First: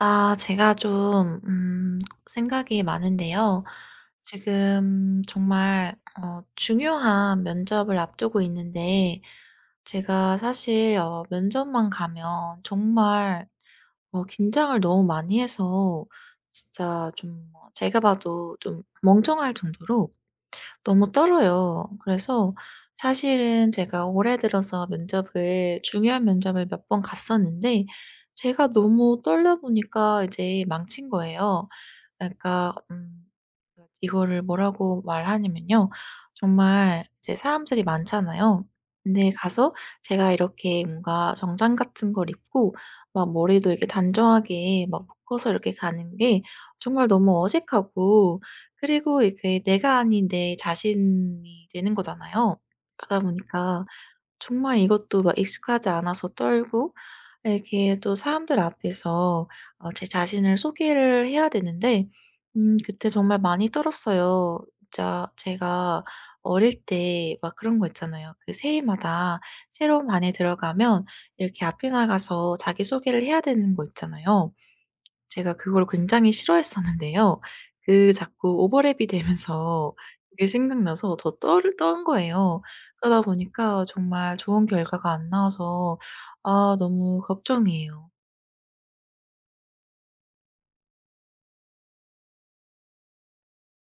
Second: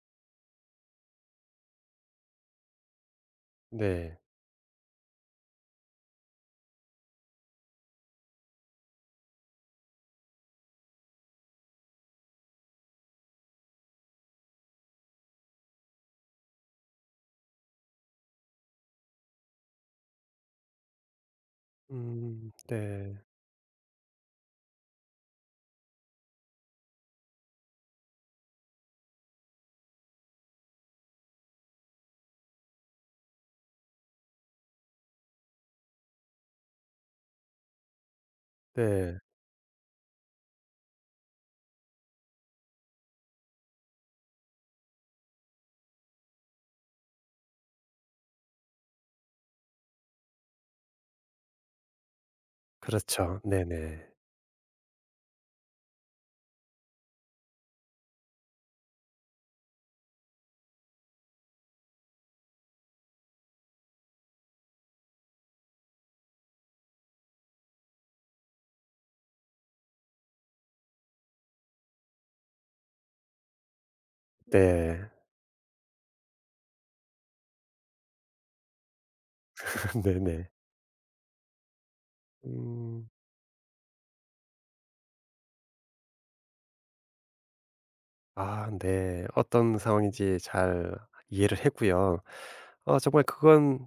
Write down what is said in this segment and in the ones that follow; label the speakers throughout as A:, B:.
A: 아 제가 좀 생각이 많은데요.
B: 네.
A: 지금 정말 중요한 면접을 앞두고 있는데, 제가 사실 면접만 가면 정말 긴장을 너무 많이 해서, 진짜 좀 제가 봐도 좀 멍청할 정도로 너무 떨어요. 그래서
B: 네.
A: 사실은 제가 올해 들어서 면접을, 중요한 면접을 몇 번 갔었는데, 제가 너무 떨려 보니까 이제 망친 거예요. 그러니까 이거를 뭐라고 말하냐면요, 정말 이제 사람들이 많잖아요.
B: 네.
A: 근데 가서 제가 이렇게 뭔가 정장 같은 걸 입고, 막 머리도 이렇게 단정하게 막 묶어서 이렇게 가는 게 정말 너무 어색하고, 그리고 이게 내가 아닌 내 자신이 되는 거잖아요. 그러다
B: 그렇죠.
A: 보니까
B: 네네.
A: 정말 이것도 막 익숙하지 않아서 떨고, 이렇게 또 사람들 앞에서 제 자신을 소개를 해야 되는데, 그때 정말 많이 떨었어요. 진짜 제가 어릴 때 막 그런 거 있잖아요. 그 새해마다 새로운 반에 들어가면 이렇게 앞에 나가서 자기소개를 해야 되는 거 있잖아요.
B: 네.
A: 제가 그걸 굉장히 싫어했었는데요. 그 자꾸 오버랩이 되면서
B: 네.
A: 그게
B: 네.
A: 생각나서 더 떠를 떤 거예요.
B: 음.
A: 그러다 보니까 정말 좋은 결과가 안 나와서, 아 너무 걱정이에요.
B: 아 네. 어떤 상황인지 잘 이해를 했고요. 정말 그건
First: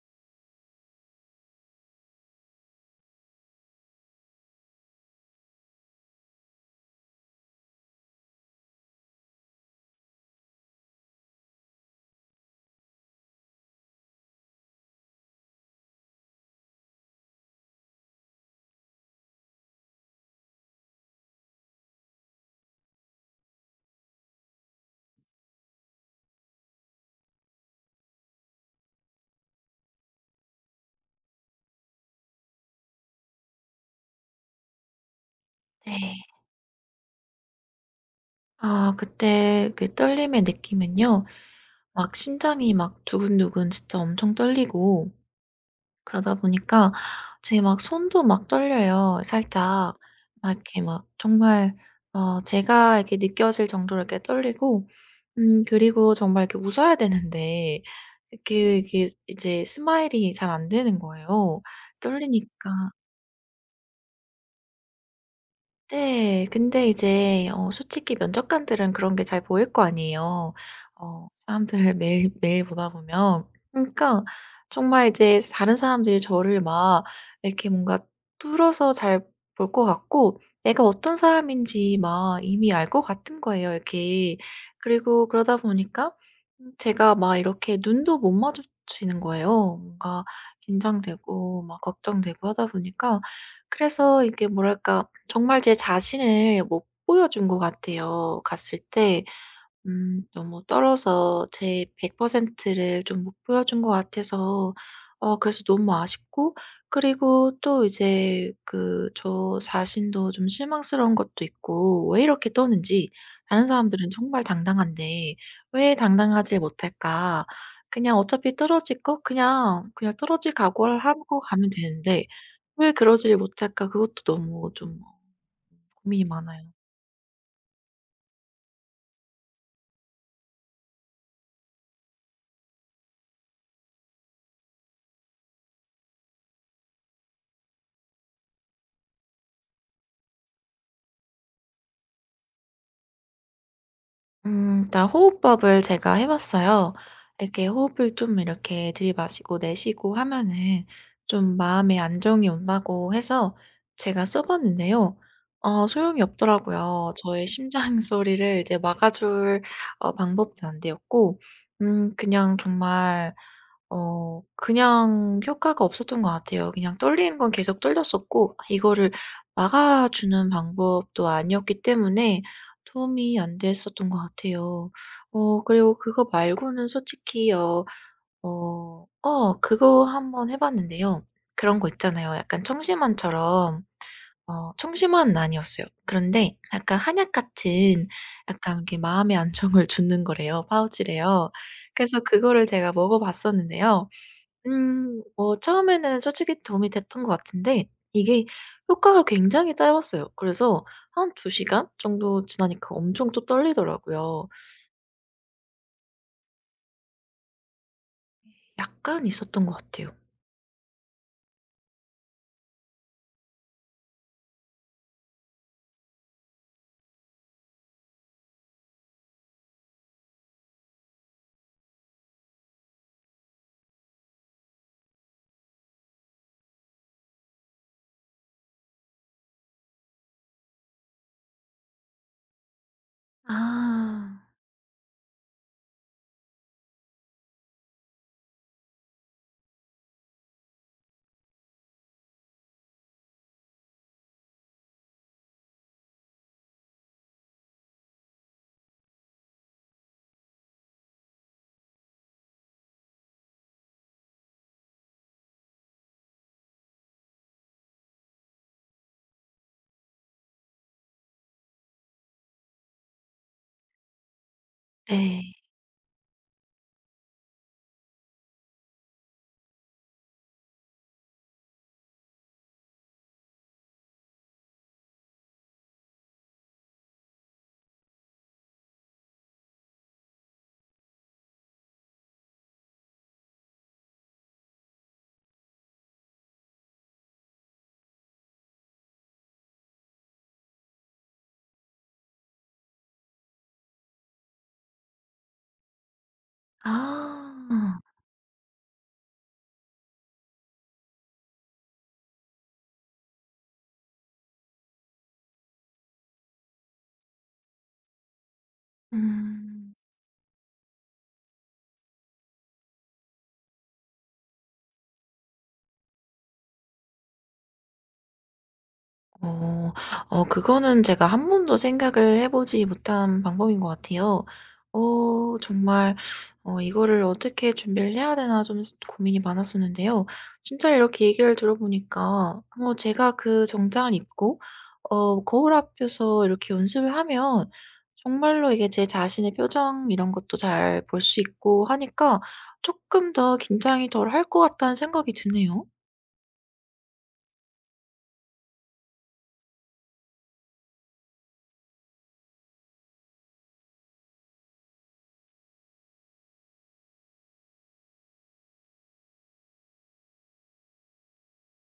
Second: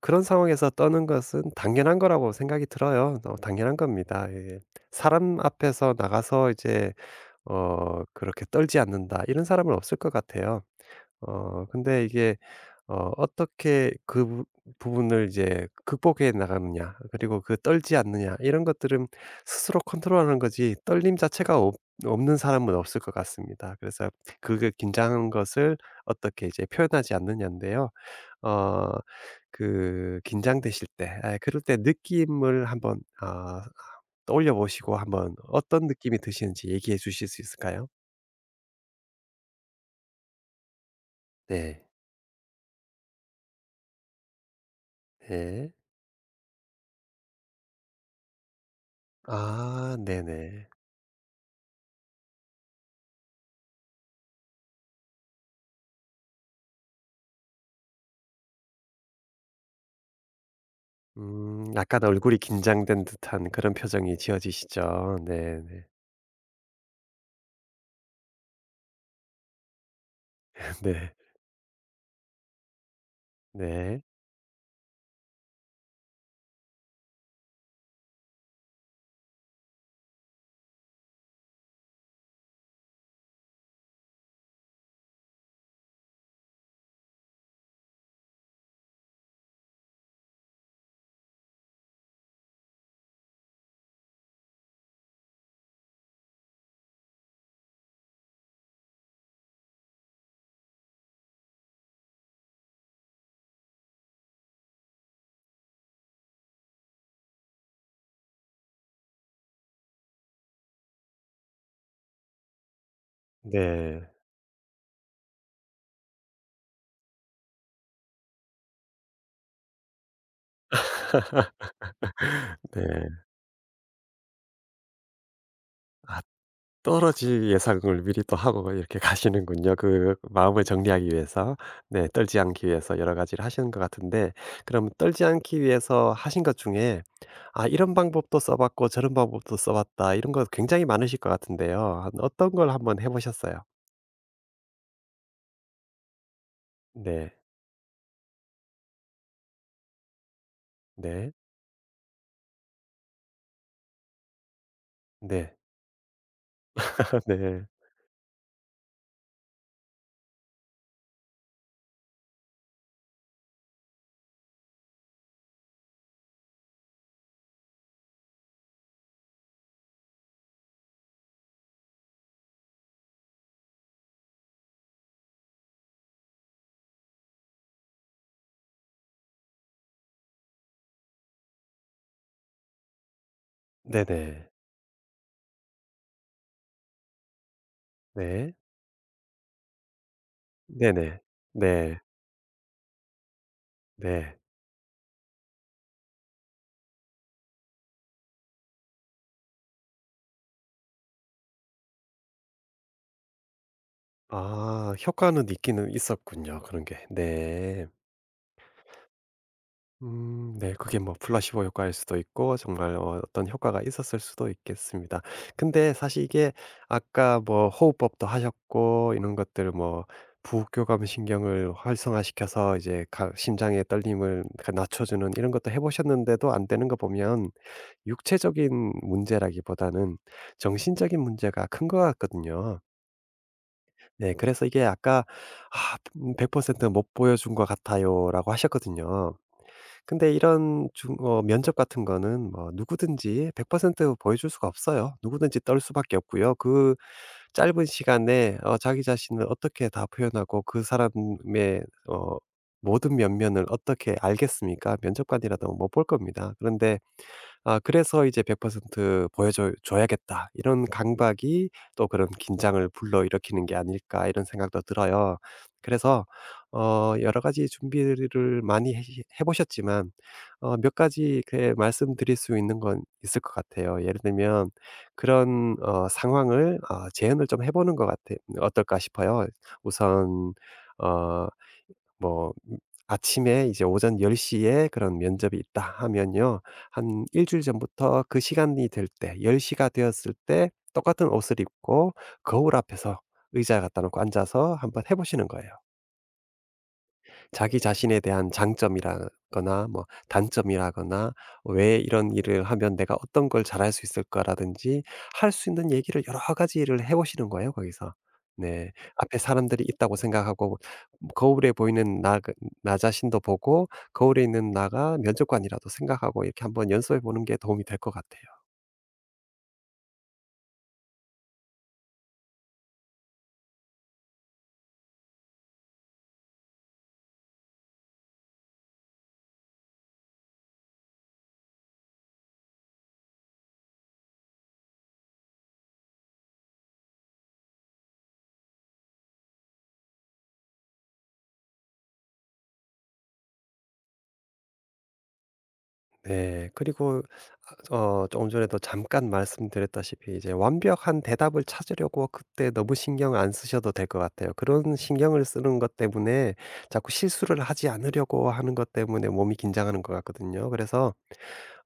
B: 그런 상황에서 떠는 것은 당연한 거라고 생각이 들어요. 당연한 겁니다. 예. 사람 앞에서 나가서 이제 그렇게 떨지 않는다 이런 사람은 없을 것 같아요. 근데 이게 어떻게 그 부 부분을 이제 극복해 나가느냐 그리고 그 떨지 않느냐 이런 것들은 스스로 컨트롤하는 거지 떨림 자체가 없 없는 사람은 없을 것 같습니다. 그래서 그 긴장한 것을 어떻게 이제 표현하지 않느냐인데요. 어 그 긴장되실 때 그럴 때 느낌을 한번 떠올려 보시고 한번 어떤 느낌이
A: 네.
B: 드시는지 얘기해 주실 수 있을까요?
A: 아 그때 그 떨림의 느낌은요,
B: 네.
A: 막 심장이 막 두근두근 진짜 엄청 떨리고,
B: 네.
A: 그러다 보니까 제 막 손도 막 떨려요. 살짝
B: 아
A: 막
B: 네네.
A: 이렇게 막 정말 제가 이렇게 느껴질 정도로 이렇게 떨리고, 그리고 정말 이렇게 웃어야 되는데 그 이게 이제 스마일이 잘 안 되는 거예요,
B: 음. 약간 얼굴이
A: 떨리니까.
B: 긴장된 듯한 그런 표정이 지어지시죠. 네네. 네.
A: 네. 근데 이제 솔직히 면접관들은 그런 게 잘 보일 거 아니에요.
B: 네.
A: 사람들을 매일매일 보다 보면.
B: 네.
A: 그러니까 정말 이제 다른 사람들이 저를 막 이렇게 뭔가 뚫어서 잘 볼 것 같고, 내가 어떤 사람인지 막 이미 알 것 같은 거예요, 이렇게. 그리고 그러다 보니까 제가 막 이렇게 눈도 못 마주치는 거예요. 뭔가 긴장되고 막 걱정되고 하다 보니까, 그래서 이게 뭐랄까 정말 제 자신을 못 보여준 것 같아요, 갔을 때. 너무 떨어서 제 100%를 좀 못 보여준 것 같아서, 그래서 너무 아쉽고, 그리고 또 이제 그 저 자신도 좀 실망스러운 것도 있고, 왜 이렇게 떠는지, 다른 사람들은
B: 네.
A: 정말 당당한데 왜 당당하지 못할까? 그냥 어차피 떨어질 거 그냥 떨어질 각오를 하고 가면 되는데, 왜
B: 네.
A: 그러지를 못할까? 그것도 너무 좀
B: 아
A: 고민이 많아요.
B: 떨어질 예상을 미리 또 하고 이렇게 가시는군요. 그 마음을 정리하기 위해서. 네. 떨지 않기 위해서 여러 가지를 하시는 것 같은데 그럼 떨지 않기 위해서 하신 것 중에 '아 이런 방법도 써 봤고 저런 방법도 써 봤다.' 이런 거 굉장히 많으실 것 같은데요. 한 어떤 걸 한번 해 보셨어요?
A: 일단 호흡법을 제가 해 봤어요.
B: 네.
A: 이렇게 호흡을 좀 이렇게 들이마시고 내쉬고 하면은
B: 네.
A: 좀 마음에 안정이 온다고 해서 제가 써 봤는데요.
B: 네.
A: 소용이 없더라고요. 저의
B: 네.
A: 심장 소리를 이제 막아 줄 방법도 안 되었고, 그냥 정말 그냥 효과가 없었던 것 같아요. 그냥 떨리는 건 계속 떨렸었고, 이거를 막아주는 방법도 아니었기 때문에 도움이 안 됐었던 것 같아요. 그리고 그거 말고는 솔직히 그거 한번 해 봤는데요. 그런 거 있잖아요. 약간 청심환처럼,
B: 네네.
A: 청심환은 아니었어요. 그런데 약간 한약 같은,
B: 네.
A: 약간 이렇게 마음의 안정을 주는 거래요.
B: 네네.
A: 파우치래요.
B: 네.
A: 그래서 그거를 제가 먹어 봤었는데요.
B: 네.
A: 뭐 처음에는 솔직히 도움이 됐던 것 같은데, 이게 효과가 굉장히 짧았어요. 그래서 한 두 시간 정도 지나니까 엄청 또 떨리더라고요.
B: 아 효과는 있기는 있었군요 그런 게. 네.
A: 약간 있었던 것 같아요.
B: 네. 그게 뭐 플라시보 효과일 수도 있고 정말 어떤 효과가 있었을 수도 있겠습니다. 근데 사실 이게 아까 뭐 호흡법도 하셨고 이런 것들 뭐 부교감 신경을 활성화시켜서 이제 가 심장의 떨림을 그 낮춰 주는 이런 것도 해 보셨는데도 안 되는 거 보면 육체적인 문제라기보다는 정신적인 문제가 큰 것 같거든요. 네
A: 아.
B: 그래서 이게 아까 "아 100% 못 보여준 것 같아요."라고 하셨거든요. 근데 이런 중 면접 같은 거는 뭐 누구든지 100% 보여줄 수가 없어요. 누구든지 떨 수밖에 없고요. 그 짧은 시간에 자기 자신을 어떻게 다 표현하고 그 사람의 어 모든 면면을 어떻게 알겠습니까? 면접관이라도 못 볼 겁니다. 그런데 아 그래서 이제 '100% 보여줘 줘야겠다.' 이런 강박이 또 그런 긴장을 불러일으키는 게 아닐까 이런 생각도 들어요.
A: 네.
B: 그래서 여러 가지 준비를 많이 해 보셨지만 몇 가지 그 말씀드릴 수 있는 건 있을 것 같아요. 예를 들면 그런 상황을 재현을 좀 해 보는 것 같아 어떨까 싶어요. 우선 어 뭐 아침에 이제 오전 10시에 그런 면접이 있다 하면요. 한 일 주일 전부터 그 시간이 될 때 10시가 되었을 때 똑같은 옷을 입고 거울 앞에서 의자 갖다 놓고 앉아서 한번 해 보시는 거예요. 자기
A: 아.
B: 자신에 대한 장점이라거나 뭐 단점이라거나 왜 이런 일을 하면 내가 어떤 걸 잘할 수 있을까라든지 할 수 있는 얘기를 여러 가지를 해 보시는 거예요, 거기서. 네. 앞에 사람들이
A: 음.
B: 있다고 생각하고 뭐 거울에 보이는 나 그 나 자신도 보고 거울에 있는 나가 면접관이라도 생각하고 이렇게 한번 연습해 보는 게 도움이 될 것 같아요.
A: 어. 그거는 제가 한 번도 생각을 해 보지 못한 방법인 것 같아요. 정말 이거를 어떻게 준비를 해야 되나 좀 고민이 많았었는데요. 진짜 이렇게 얘기를 들어 보니까 뭐 제가 그 정장을 입고 거울 앞에서 이렇게 연습을 하면 정말로 이게 제 자신의 표정 이런 것도 잘 볼 수 있고 하니까 조금 더 긴장이 덜 할 것 같다는 생각이 드네요.
B: 네. 그리고 조금 전에도 잠깐 말씀드렸다시피 이제 완벽한 대답을 찾으려고 그때 너무 신경 안 쓰셔도 될 것 같아요. 그런 신경을 쓰는 것 때문에 자꾸 실수를 하지 않으려고 하는 것 때문에 몸이 긴장하는 것 같거든요. 그래서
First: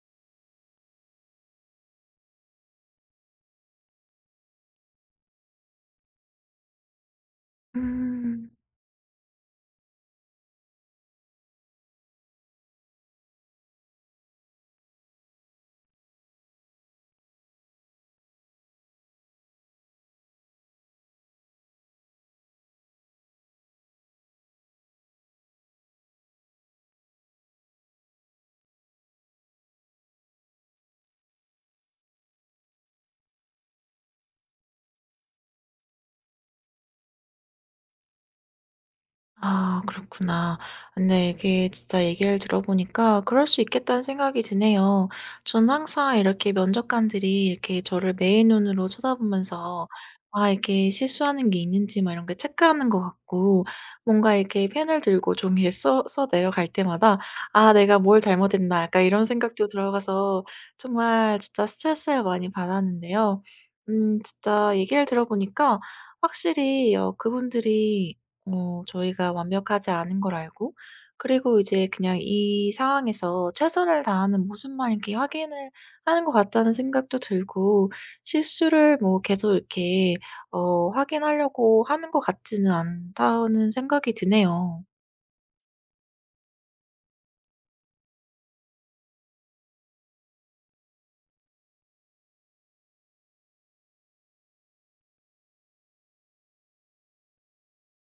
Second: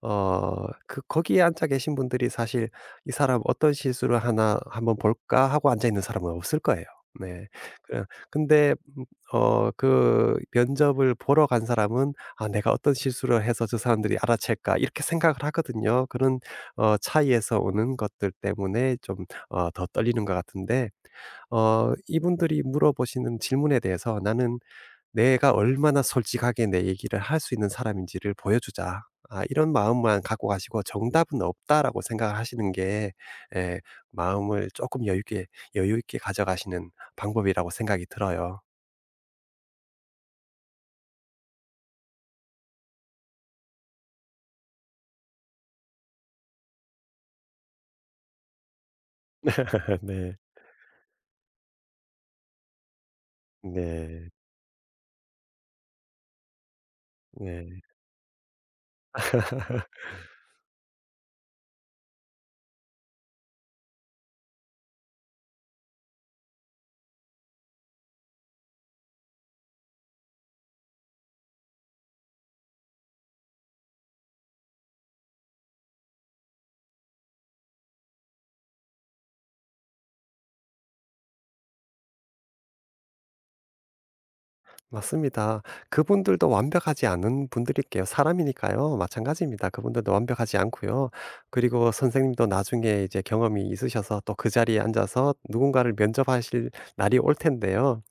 B: 그 거기에 앉아 계신 분들이 사실 '이 사람 어떤 실수를 하나 한번 볼까?' 하고 앉아 있는 사람은 없을 거예요. 네. 그
A: 음.
B: 근데 그 면접을 보러 간 사람은 '아 내가 어떤 실수를 해서 저 사람들이 알아챌까?' 이렇게 생각을 하거든요. 그런 차이에서 오는 것들 때문에 좀 더 떨리는 것 같은데 이분들이 물어보시는 질문에 대해서 '나는 '내가 얼마나 솔직하게 내 얘기를 할 수 있는 사람인지를 보여주자.' 아 이런 마음만 갖고 가시고 '정답은 없다.'라고 생각을 하시는 게 예 마음을 조금 여유 있게 여유 있게 가져가시는 방법이라고 생각이 들어요.
A: 아 그렇구나. 근데 이게 진짜 얘기를 들어보니까 그럴 수 있겠다는 생각이 드네요. 저는 항상 이렇게 면접관들이 이렇게 저를 매의 눈으로 쳐다보면서
B: 네.
A: 아 이게 실수하는 게 있는지 막 이런 게 체크하는 것 같고,
B: 네.
A: 뭔가 이렇게 펜을 들고 종이에 써 내려갈 때마다 '아
B: 네.
A: 내가 뭘 잘못했나.' 약간 이런 생각도 들어가서 정말 진짜 스트레스를 많이 받았는데요. 진짜 얘기를 들어보니까 확실히 그분들이 저희가 완벽하지 않은 걸 알고, 그리고 이제 그냥 이 상황에서 최선을 다하는 모습만 이렇게 확인을 하는 것 같다는 생각도 들고, 실수를 뭐 계속 이렇게 확인하려고 하는 것 같지는 않다는 생각이 드네요.
B: 맞습니다. 그분들도 완벽하지 않은 분들일게요. 사람이니까요. 마찬가지입니다. 그분들도 완벽하지 않고요. 그리고 선생님도 나중에 이제 경험이 있으셔서 또 그 자리에 앉아서 누군가를 면접하실 날이 올 텐데요.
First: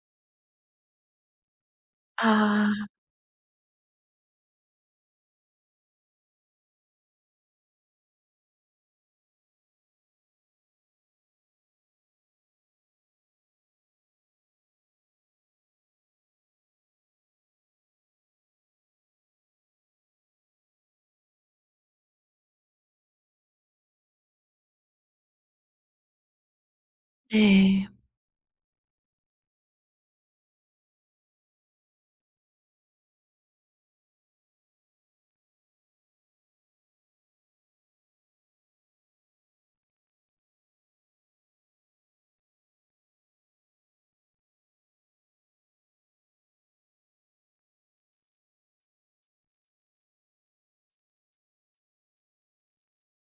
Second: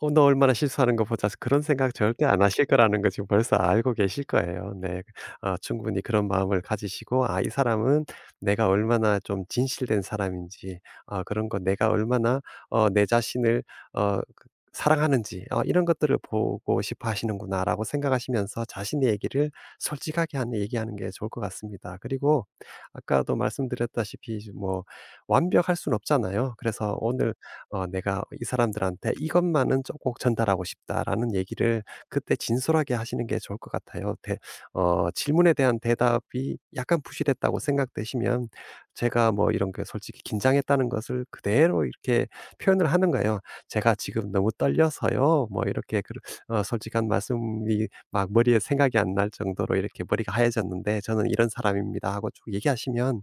B: '너 얼마나 실수하는 거 보자.' 그런 생각 절대 안 하실
A: 아
B: 거라는 거 지금 벌써 알고 계실 거예요. 네. 아 충분히 그런 마음을 가지시고 '아 이 사람은 내가 얼마나 좀 진실된 사람인지 아 그런 거 내가 얼마나 내 자신을 그 사랑하는지 아 이런 것들을 보고 싶어 하시는구나.'라고 생각하시면서 자신의 얘기를 솔직하게 한 얘기하는 게 좋을 것 같습니다. 그리고 아까도 말씀드렸다시피 뭐 완벽할 수는 없잖아요. 그래서 오늘
A: 네.
B: '내가 이 사람들한테 이것만은 좀 꼭 전달하고 싶다.'라는 얘기를 그때 진솔하게 하시는 게 좋을 것 같아요. 대 어 질문에 대한 대답이 약간 부실했다고 생각되시면 제가 뭐 이런 게 솔직히 긴장했다는 것을 그대로 이렇게 표현을 하는 거예요. "제가 지금 너무 떨려서요." 뭐 이렇게 그 솔직한 말씀이 막 머리에 생각이 안 날 정도로 이렇게 머리가 하얘졌는데 "저는 이런 사람입니다." 하고 쭉 얘기하시면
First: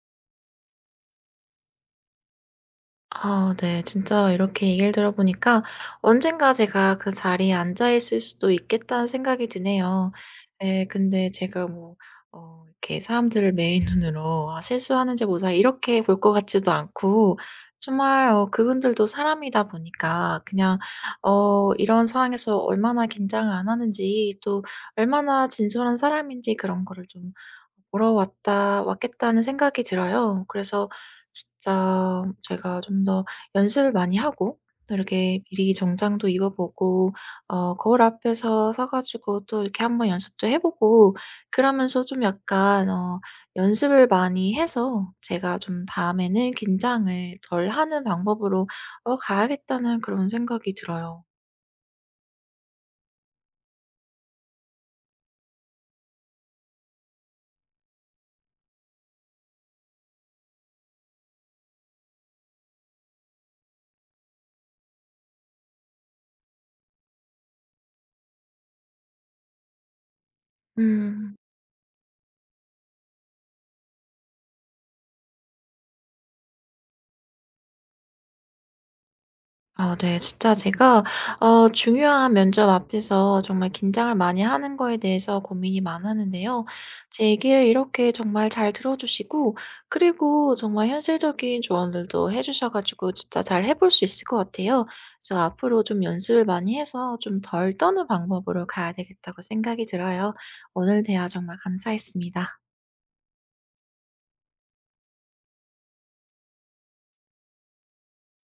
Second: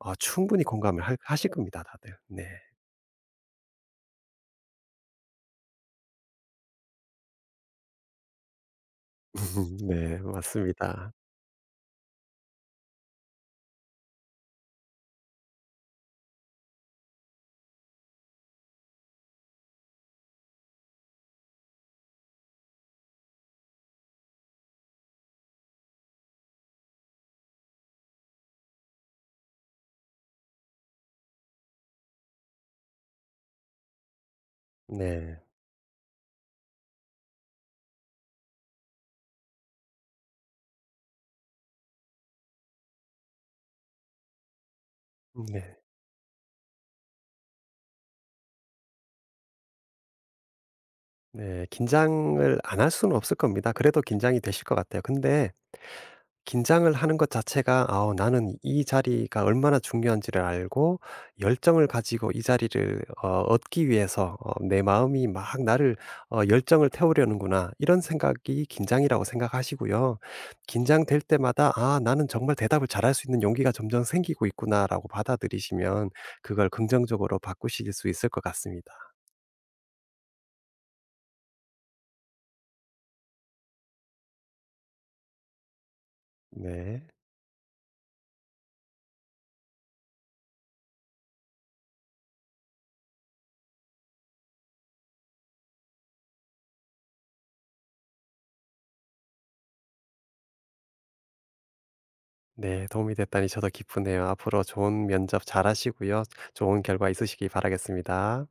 B: 충분히 공감을 할 하실 겁니다 다들. 네.
A: 아 네. 진짜 이렇게 얘기를 들어보니까 언젠가 제가 그 자리에 앉아 있을 수도 있겠다는 생각이 드네요.
B: 네.
A: 네,
B: 맞습니다.
A: 근데 제가 뭐 이렇게 사람들을 매인 눈으로 '아 실수하는지 보자.' 이렇게 볼 것 같지도 않고, 정말 그분들도 사람이다 보니까 그냥 이런 상황에서 얼마나 긴장을 안 하는지, 또 얼마나 진솔한 사람인지 그런 거를 좀 보러 왔다 왔겠다는 생각이 들어요. 그래서 진짜 제가 좀 더 연습을 많이 하고, 또
B: 네.
A: 이렇게 미리 정장도 입어 보고, 거울 앞에서 서 가지고 또 이렇게 한번 연습도 해 보고, 그러면서 좀 약간 연습을 많이 해서 제가
B: 네.
A: 좀 '다음에는 긴장을 덜 하는 방법으로 가야겠다.'는 그런 생각이 들어요.
B: 네. 긴장을 안 할 수는 없을 겁니다. 그래도 긴장이 되실 것 같아요. 근데 긴장을 하는 것 자체가 '아 나는 이 자리가 얼마나 중요한지를 알고 열정을 가지고 이 자리를 얻기 위해서 내 마음이 막 나를 열정을 태우려는구나.' 이런 생각이 긴장이라고 생각하시고요. 긴장될
A: 음.
B: 때마다 '아 나는 정말 대답을 잘할 수 있는 용기가 점점 생기고 있구나.'라고 받아들이시면 그걸 긍정적으로 바꾸실 수 있을 것 같습니다.
A: 아 네. 진짜 제가 중요한 면접 앞에서 정말 긴장을 많이 하는 거에 대해서 고민이 많았는데요.
B: 네.
A: 제 얘기를 이렇게 정말 잘 들어 주시고, 그리고 정말 현실적인 조언들도 해 주셔 가지고 진짜 잘 해볼 수 있을 것 같아요. 그래서 앞으로 좀 연습을 많이 해서 좀 덜 떠는 방법으로 가야 되겠다고 생각이 들어요. 오늘 대화 정말 감사했습니다.
B: 네. 도움이 됐다니 저도 기쁘네요. 앞으로 좋은 면접 잘하시고요. 좋은 결과 있으시기 바라겠습니다.